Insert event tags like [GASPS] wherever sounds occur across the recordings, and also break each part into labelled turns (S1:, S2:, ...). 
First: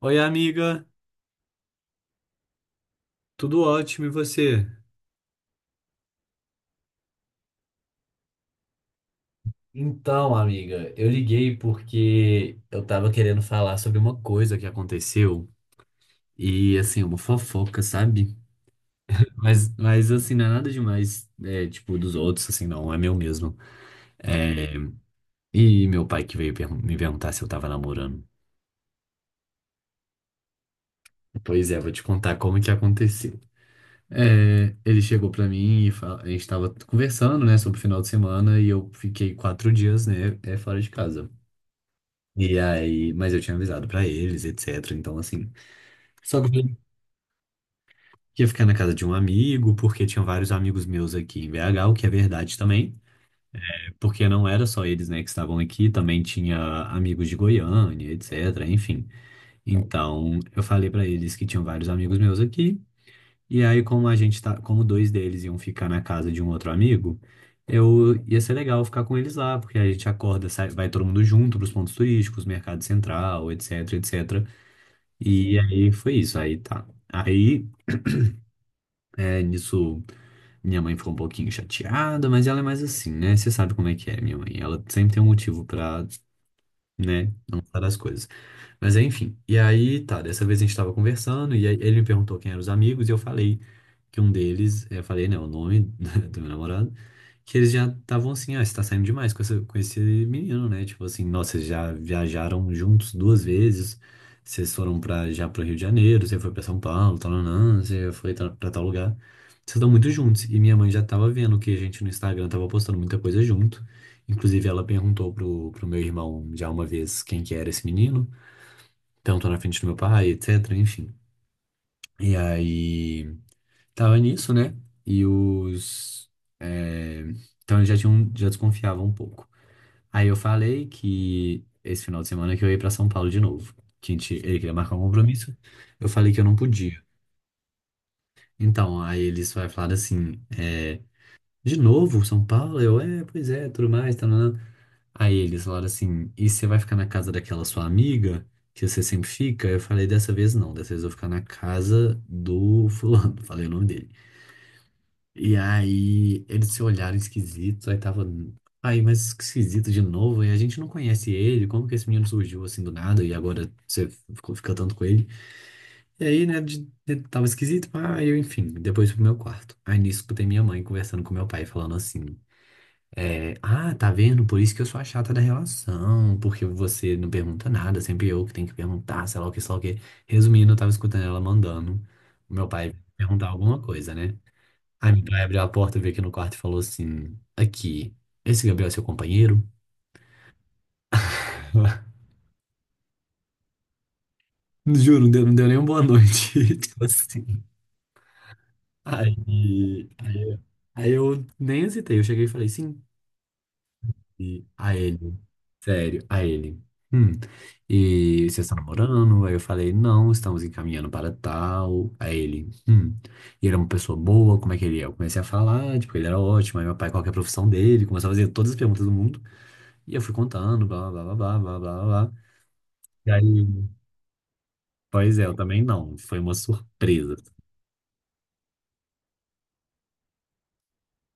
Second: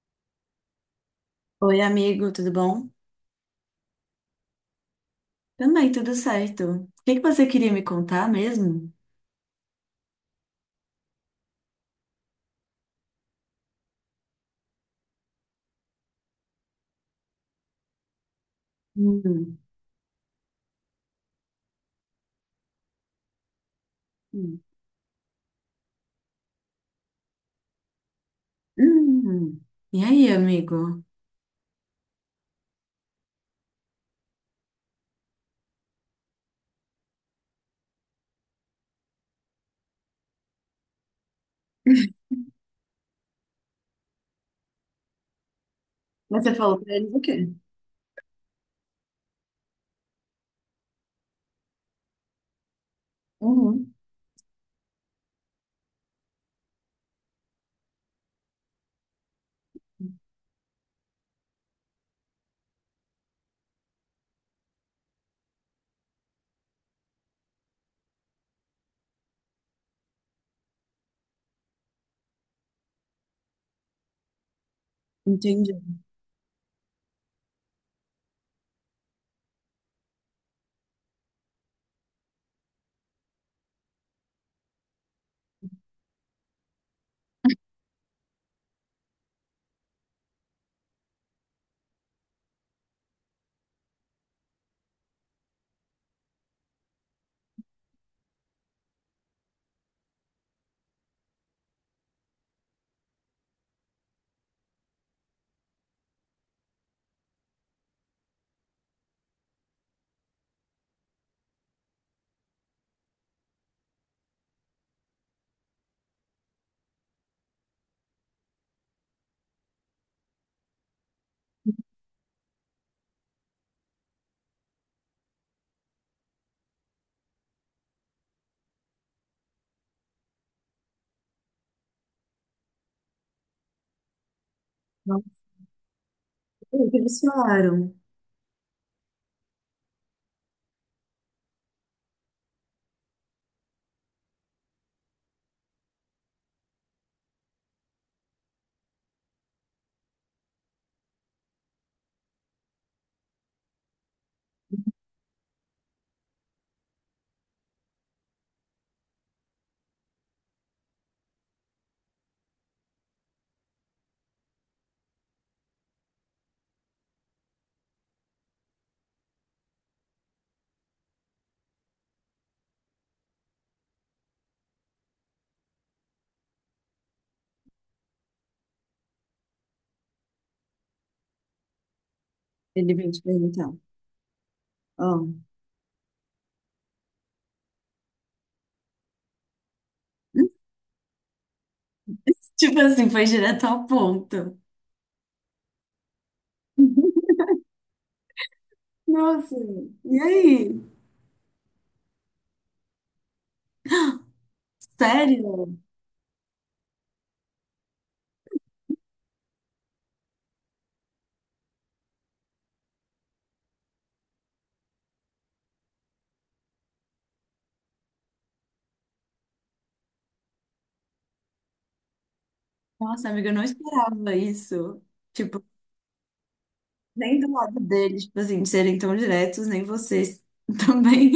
S1: Oi, amiga,
S2: Oi, amigo, tudo bom?
S1: tudo ótimo e você?
S2: Também, tudo certo. O que que você queria me contar mesmo?
S1: Então, amiga, eu liguei porque eu tava querendo falar sobre uma coisa que aconteceu e, assim, uma fofoca, sabe?
S2: Hum,
S1: Mas assim, não é nada demais, é, tipo, dos outros, assim, não, é meu mesmo.
S2: hum,
S1: É, e meu pai que veio me perguntar se eu tava namorando.
S2: hum. E aí, amigo?
S1: Pois é, vou te contar como que aconteceu. É, ele chegou pra mim e a gente tava conversando, né, sobre o final de semana e eu fiquei 4 dias, né, é, fora de casa. E aí, mas eu tinha avisado pra eles, etc. Então, assim, só
S2: Mas você
S1: que eu
S2: falou pra eles o quê?
S1: ia ficar na casa de um amigo, porque tinha vários amigos meus aqui em BH, o que é verdade também,
S2: Uhum,
S1: porque não era só eles, né, que estavam aqui, também tinha amigos de Goiânia, etc. Enfim, então eu falei pra eles que tinham vários amigos meus aqui, e aí como a gente tá, como dois deles iam ficar na casa de um outro amigo, eu ia ser legal ficar com eles lá, porque a gente acorda, sai, vai todo mundo junto pros pontos turísticos, mercado central, etc, etc. E
S2: entendi.
S1: aí foi isso, aí tá. Aí, [CLEARS THROAT] é, nisso, minha mãe ficou um pouquinho chateada, mas ela é mais assim, né? Você sabe como é que é, minha mãe. Ela sempre tem um motivo pra, né, não falar as coisas. Mas enfim, e aí tá, dessa vez a gente tava conversando e aí ele me perguntou quem eram os amigos e eu falei que um deles, é, eu falei, né, o nome [LAUGHS] do meu namorado, que eles já estavam assim, ah, você tá saindo demais com, essa, com esse menino, né? Tipo assim, nossa, vocês já viajaram juntos duas vezes, vocês foram já pro Rio de Janeiro, você foi pra São Paulo, tal, nanã, você foi pra tal lugar. Vocês estão muito juntos. E minha mãe já tava vendo que a gente no Instagram tava postando muita coisa junto. Inclusive, ela perguntou pro meu irmão já uma vez quem que era esse menino. Então, tô na frente do meu pai, etc, enfim. E aí, tava nisso, né? E os... é, então, eles já tinham, já desconfiavam um pouco. Aí eu falei que esse final de semana que eu ia pra São Paulo de novo. Que a gente, ele queria marcar um
S2: Não
S1: compromisso. Eu falei que eu não
S2: sei o que
S1: podia.
S2: eles falaram.
S1: Então, aí eles vai falar assim, de novo, São Paulo? Eu, é, pois é, tudo mais, tá, né? Aí eles falaram assim, e você vai ficar na casa daquela sua amiga, que você sempre fica? Eu falei, dessa vez não, dessa vez eu vou ficar na casa do fulano, [LAUGHS] falei o nome dele. E aí eles se olharam esquisitos, aí tava, aí, mas esquisito de novo, e a gente não conhece ele, como que esse menino surgiu assim do nada, e agora você fica tanto com ele? E aí, né, tava esquisito, aí eu, enfim, depois fui pro meu quarto. Aí nisso escutei minha mãe conversando com meu pai, falando assim. É, ah, tá vendo? Por isso que eu sou a chata da relação, porque você não pergunta nada, sempre eu que tenho que perguntar, sei lá o que, sei lá o que. Resumindo, eu tava escutando ela mandando o meu pai
S2: Ele veio te
S1: perguntar
S2: perguntar.
S1: alguma coisa, né? Aí meu
S2: Oh.
S1: pai abriu a porta, veio aqui no quarto e falou assim: Aqui, esse Gabriel é seu companheiro?
S2: [LAUGHS]
S1: [LAUGHS]
S2: Tipo assim, foi direto ao ponto.
S1: Juro, não deu nem uma boa noite. [LAUGHS] Tipo
S2: [LAUGHS]
S1: assim. Aí,
S2: Nossa, e
S1: aí,
S2: aí?
S1: aí, eu nem hesitei, eu cheguei e falei: Sim.
S2: [GASPS]
S1: E a ele,
S2: Sério?
S1: sério, a ele. Hum. E você está namorando? Aí eu falei, não, estamos encaminhando para tal. A ele. E ele é uma pessoa boa, como é que ele é? Eu comecei a falar, tipo, ele era ótimo. Aí meu pai, qual que é a profissão dele? Começou a fazer todas as perguntas do mundo. E eu fui contando, blá, blá, blá, blá, blá, blá, blá. Blá.
S2: Nossa,
S1: E aí,
S2: amiga, eu não esperava isso.
S1: pois é, eu
S2: Tipo
S1: também não. Foi uma surpresa.
S2: nem do lado deles, tipo assim, de serem tão diretos, nem vocês [LAUGHS] também.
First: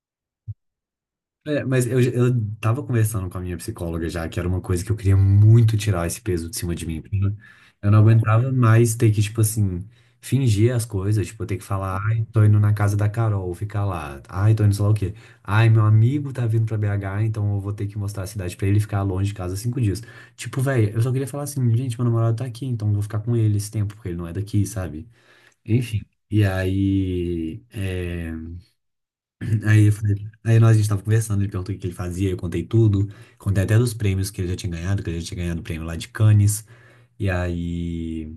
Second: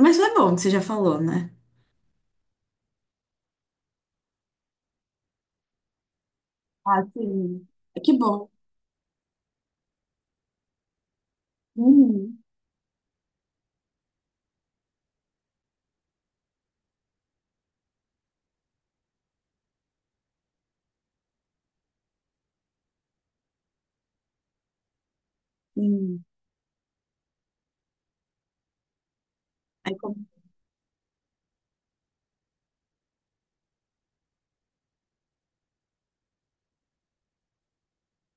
S2: Mas foi bom que você já falou, né?
S1: É, mas eu tava conversando com a minha psicóloga já, que era uma coisa que eu queria muito tirar esse peso de cima de mim.
S2: Ah, sim.
S1: Eu não
S2: É que bom.
S1: aguentava mais ter que, tipo assim, fingir as coisas, tipo, ter que falar, ai,
S2: Uhum,
S1: tô indo na casa da Carol, ficar lá, ai, tô indo sei lá o quê. Ai, meu amigo tá vindo pra BH, então eu vou ter que mostrar a cidade pra ele e ficar longe de casa 5 dias. Tipo, velho, eu só queria falar assim, gente, meu namorado tá aqui, então eu vou ficar com ele esse tempo, porque ele não é daqui, sabe? Enfim.
S2: sim.
S1: E aí, é. [CLEARS THROAT] Aí,
S2: Aí
S1: aí nós, a gente tava conversando, ele perguntou o que que ele fazia, eu contei tudo, contei até dos prêmios que ele já tinha ganhado, que ele já tinha ganhado o prêmio lá de Cannes, e aí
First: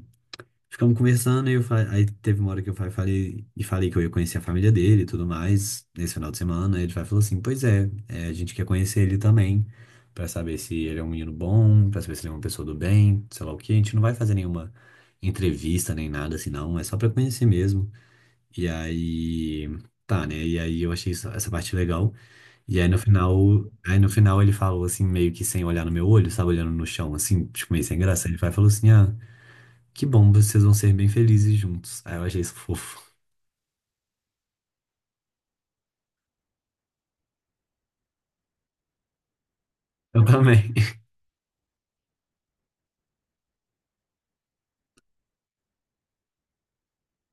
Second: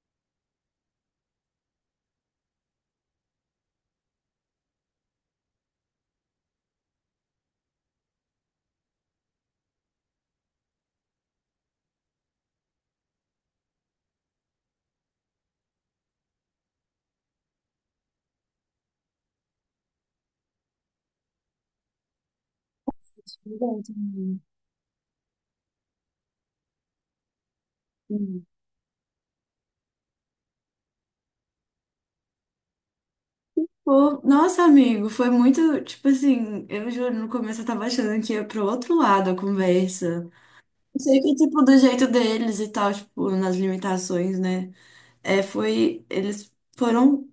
S1: ficamos conversando, e eu falei, aí teve uma hora que eu falei, e falei que eu ia conhecer a família dele e tudo mais, nesse final de semana, aí ele falou assim, pois é, é, a gente quer conhecer ele também, pra saber se ele é um menino bom, pra saber se ele é uma pessoa do bem, sei lá o que, a gente não vai fazer nenhuma entrevista nem nada assim não, é só pra conhecer mesmo, e aí... Tá, né? E aí eu achei essa parte legal. E
S2: compartilha
S1: aí no
S2: também.
S1: final ele falou assim, meio que sem olhar no meu olho, sabe, olhando no chão, assim, tipo, meio sem graça. Ele
S2: Sim.
S1: vai e falou assim, ah, que bom, vocês vão ser bem felizes juntos. Aí eu achei isso fofo. [LAUGHS]
S2: Pô, nossa, amigo, foi muito, tipo assim, eu juro, no começo eu tava achando que ia pro outro lado a conversa.
S1: Eu também.
S2: Não sei, que tipo do jeito deles e tal, tipo, nas limitações, né? É, foi, eles foram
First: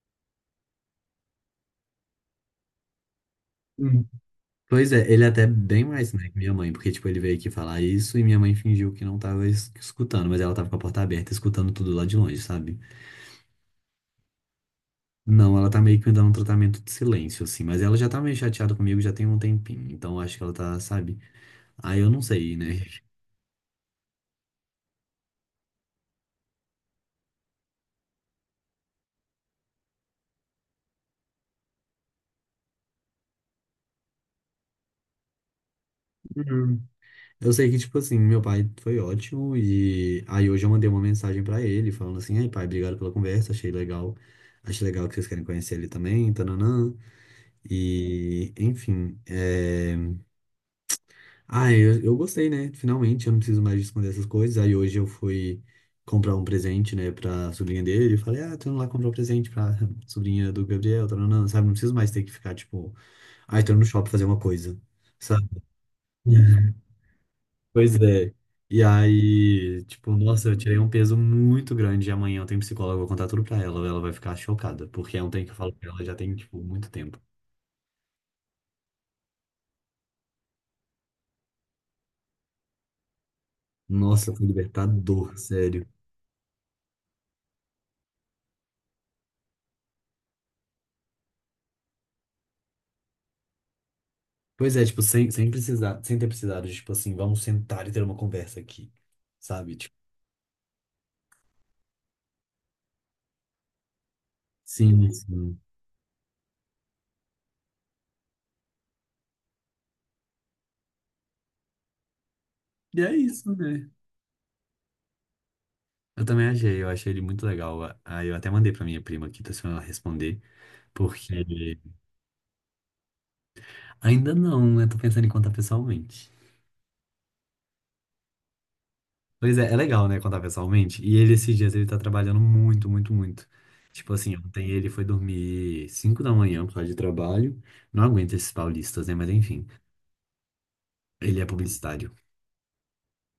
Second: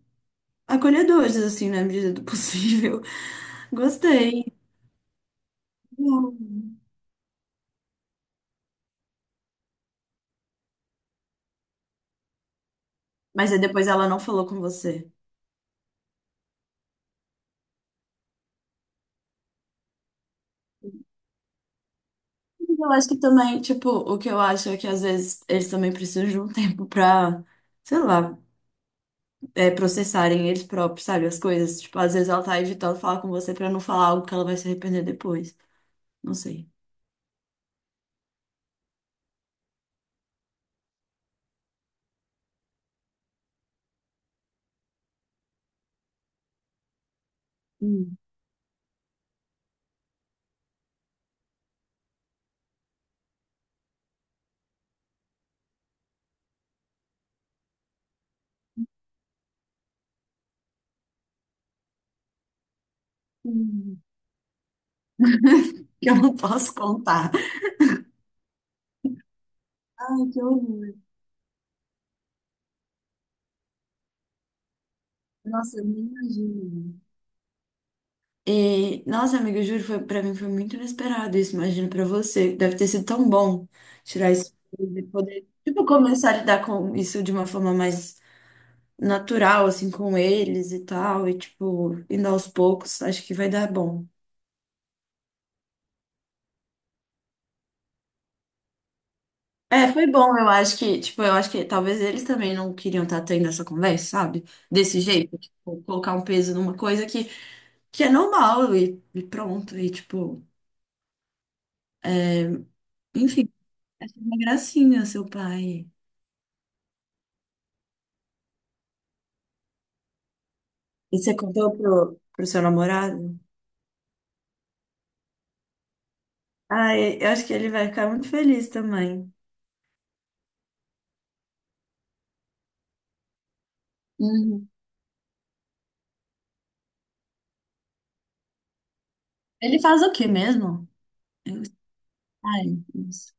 S2: acolhedores, assim, na medida do possível. [LAUGHS]
S1: Hum.
S2: Gostei.
S1: Pois é, ele é até bem mais, né, que minha mãe, porque, tipo, ele veio aqui falar isso e minha mãe fingiu que não tava escutando, mas ela tava com a porta aberta, escutando tudo lá de longe, sabe?
S2: Mas aí depois ela não falou com você.
S1: Não, ela tá meio que me dando um tratamento de silêncio, assim, mas ela já tá meio chateada comigo já tem um tempinho, então eu acho que ela tá, sabe? Aí eu não sei, né?
S2: Mas eu acho que também, tipo, o que eu acho é que às vezes eles também precisam de um [LAUGHS] tempo pra, sei lá, processarem eles próprios, sabe, as coisas. Tipo, às vezes ela tá evitando falar com você pra não falar algo que ela vai se arrepender depois. Não sei.
S1: Uhum. Eu sei que, tipo assim, meu pai foi ótimo e aí hoje eu mandei uma mensagem pra ele falando assim, ai pai, obrigado pela conversa, achei legal que vocês querem conhecer ele também, tananã.
S2: Hum. [LAUGHS]
S1: E, enfim, é... ah, eu gostei, né? Finalmente, eu não preciso mais esconder essas coisas. Aí hoje eu fui comprar um presente, né, pra sobrinha dele e falei, ah, tô indo lá comprar um presente pra [LAUGHS] sobrinha do Gabriel, tananã, sabe? Não preciso mais ter que ficar, tipo, ai, tô indo no
S2: Hum.
S1: shopping fazer uma coisa, sabe?
S2: Eu não posso contar.
S1: Pois é. E aí, tipo,
S2: Ai, que
S1: nossa, eu tirei um
S2: horror.
S1: peso muito grande e amanhã eu tenho psicóloga, eu vou contar tudo pra ela. Ela vai ficar chocada, porque é um trem que eu falo
S2: Nossa, eu
S1: pra
S2: nem
S1: ela já tem, tipo, muito
S2: imagino.
S1: tempo.
S2: E, nossa, amiga, eu juro, foi, pra mim foi muito inesperado isso. Imagino pra você. Deve ter sido tão bom
S1: Nossa,
S2: tirar
S1: foi
S2: isso e
S1: libertador,
S2: poder, tipo,
S1: sério.
S2: começar a lidar com isso de uma forma mais natural, assim, com eles e tal. E, tipo, indo aos poucos, acho que vai dar bom.
S1: Pois é, tipo, sem precisar, sem ter precisado, de, tipo assim, vamos sentar e ter uma conversa aqui, sabe?
S2: É,
S1: Tipo,
S2: foi bom, eu acho que, tipo, eu acho que talvez eles também não queriam estar tendo essa conversa, sabe? Desse
S1: sim,
S2: jeito,
S1: sim.
S2: tipo, colocar um peso numa coisa que, é normal e, pronto. E, tipo,
S1: E é
S2: enfim,
S1: isso, né?
S2: é uma gracinha, seu pai.
S1: Eu também achei, eu achei ele muito legal. Aí eu até mandei pra minha prima aqui, tá se ela responder,
S2: E você
S1: porque
S2: contou pro, pro seu namorado?
S1: ainda não, né? Tô pensando em contar pessoalmente.
S2: Ah, eu acho que ele vai ficar muito feliz também.
S1: Pois é, é legal, né, contar pessoalmente. E ele, esses dias, ele tá trabalhando muito, muito, muito. Tipo assim, ontem
S2: Uhum.
S1: ele foi dormir 5 da manhã por causa de trabalho. Não aguenta esses paulistas, né? Mas enfim,
S2: Ele faz o quê mesmo?
S1: ele é
S2: Eu...
S1: publicitário.
S2: Ai, isso.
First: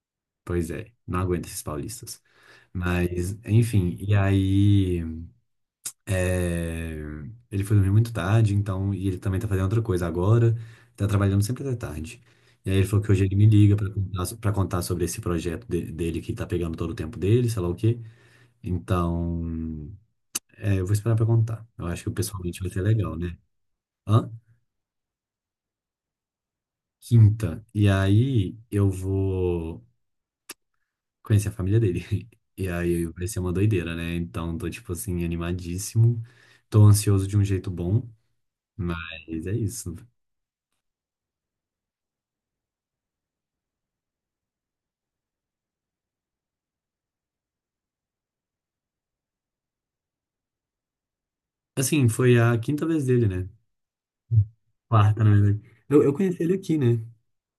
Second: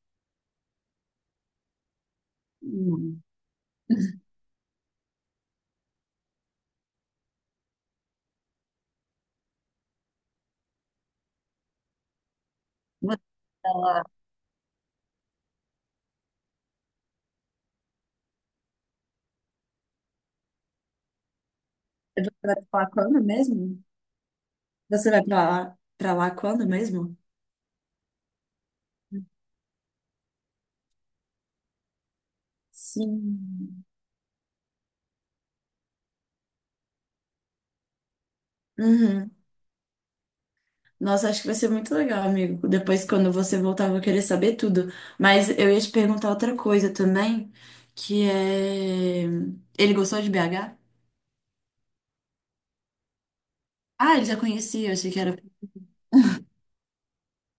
S1: Pois é, não aguenta esses paulistas.
S2: Hum.
S1: Mas, enfim, e aí. É, ele foi dormir muito tarde, então. E ele também tá fazendo outra coisa agora. Tá trabalhando sempre até tarde. E aí ele falou que
S2: Você
S1: hoje ele me
S2: vai
S1: liga pra
S2: lá,
S1: contar, pra contar sobre esse projeto dele que tá pegando todo o tempo dele, sei lá o quê. Então, é, eu vou esperar pra contar. Eu acho que
S2: você vai
S1: pessoalmente vai
S2: pra
S1: ser
S2: lá
S1: legal,
S2: quando
S1: né?
S2: mesmo?
S1: Hã?
S2: Você vai pra lá quando mesmo?
S1: Quinta. E aí eu vou conhecer a família dele. [LAUGHS] E aí vai ser uma
S2: Sim.
S1: doideira, né? Então tô, tipo assim, animadíssimo. Tô ansioso de um jeito bom,
S2: Uhum.
S1: mas é isso.
S2: Nossa, acho que vai ser muito legal, amigo. Depois, quando você voltar, eu vou querer saber tudo. Mas eu ia te perguntar outra coisa também, que é... Ele gostou de BH?
S1: Assim, foi a quinta vez dele, né?
S2: Ah, ele já conhecia, eu achei que
S1: Quarta, na
S2: era...
S1: verdade. Eu conheci ele aqui, né?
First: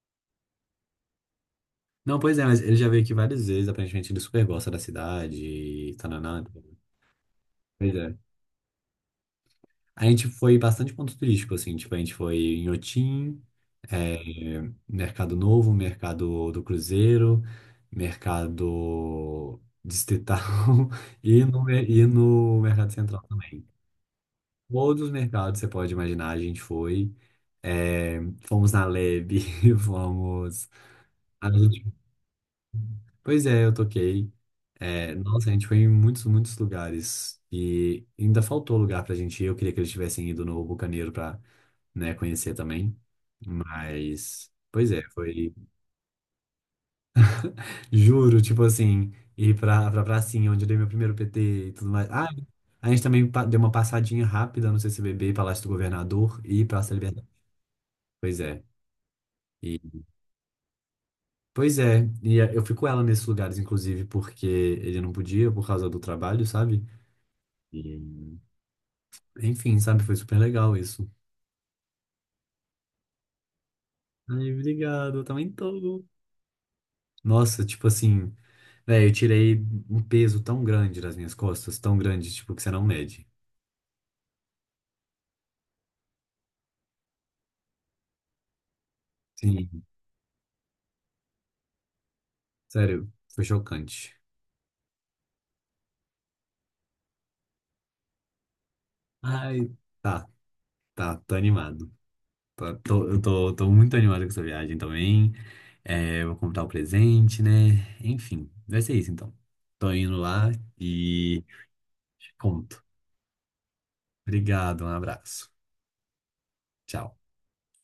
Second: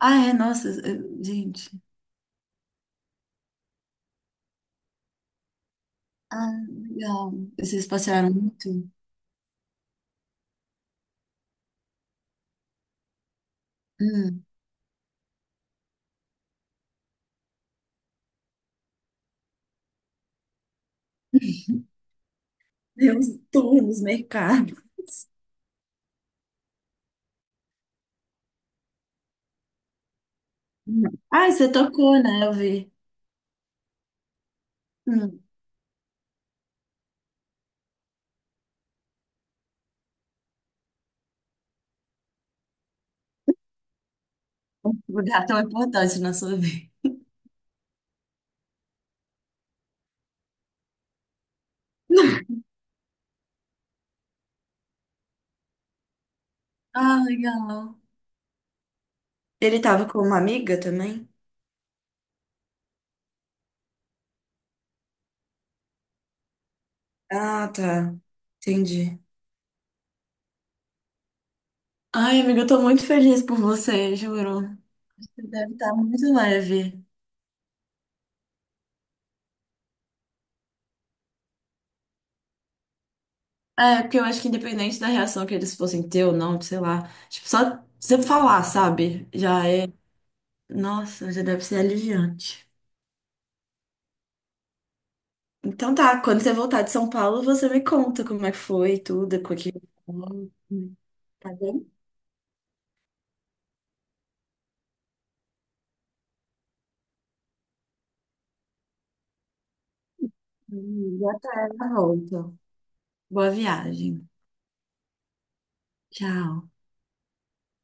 S2: Ah, é, nossa, gente.
S1: Não, pois é, mas ele já veio aqui várias vezes. Aparentemente ele super gosta da cidade, e tananã.
S2: Ah, legal. Vocês
S1: Pois é.
S2: passearam muito?
S1: A gente foi em bastante ponto turístico, assim, tipo, a gente foi em Otim,
S2: Hum.
S1: Mercado Novo, Mercado do Cruzeiro, Mercado Distrital [LAUGHS] e no Mercado
S2: Deu
S1: Central
S2: uns
S1: também.
S2: tours nos mercados.
S1: Todos os mercados que você pode imaginar, a gente foi. É, fomos na Lebe, [LAUGHS] fomos.
S2: Hum. Ah, você tocou, né? Eu vi.
S1: Pois é, eu toquei. É,
S2: Hum.
S1: nossa, a gente foi em muitos, muitos lugares. E ainda faltou lugar pra gente ir. Eu queria que eles tivessem ido no Bucaneiro pra, né, conhecer também. Mas, pois
S2: Um
S1: é,
S2: lugar
S1: foi.
S2: tão importante na sua vida.
S1: Juro, tipo assim, ir pra pracinha, onde eu dei meu primeiro PT e tudo mais. Ah, a gente também deu uma passadinha rápida no CCBB, Palácio do Governador e Praça da
S2: Ah,
S1: Liberdade.
S2: legal.
S1: Pois é. E,
S2: Ele tava com uma amiga também?
S1: pois é, e eu fico ela nesses lugares, inclusive, porque ele não podia por causa do trabalho, sabe?
S2: Ah, tá. Entendi.
S1: Enfim, sabe? Foi super legal isso.
S2: Ai, amiga, eu tô muito feliz por você,
S1: Ai,
S2: juro.
S1: obrigado, eu
S2: Você
S1: também
S2: deve estar
S1: tô.
S2: muito leve.
S1: Nossa, tipo assim, velho, eu tirei um peso tão grande das minhas costas, tão grande, tipo, que você não mede.
S2: É, porque eu acho que independente da reação que eles fossem ter ou não, sei lá, tipo, só você falar, sabe? Já
S1: Sim,
S2: é. Nossa, já deve ser aliviante.
S1: sério, foi chocante.
S2: Então tá, quando você voltar de São Paulo, você me conta como é que foi tudo, com
S1: Ai,
S2: aquele.
S1: tá, tá, tô
S2: Tá
S1: animado.
S2: bem?
S1: Eu tô muito animado com essa viagem também. É, eu vou comprar o presente, né? Enfim, vai ser isso então. Tô indo lá
S2: Já
S1: e
S2: tá na
S1: te
S2: volta.
S1: conto.
S2: Boa viagem.
S1: Obrigado, um abraço.
S2: Tchau.
S1: Tchau.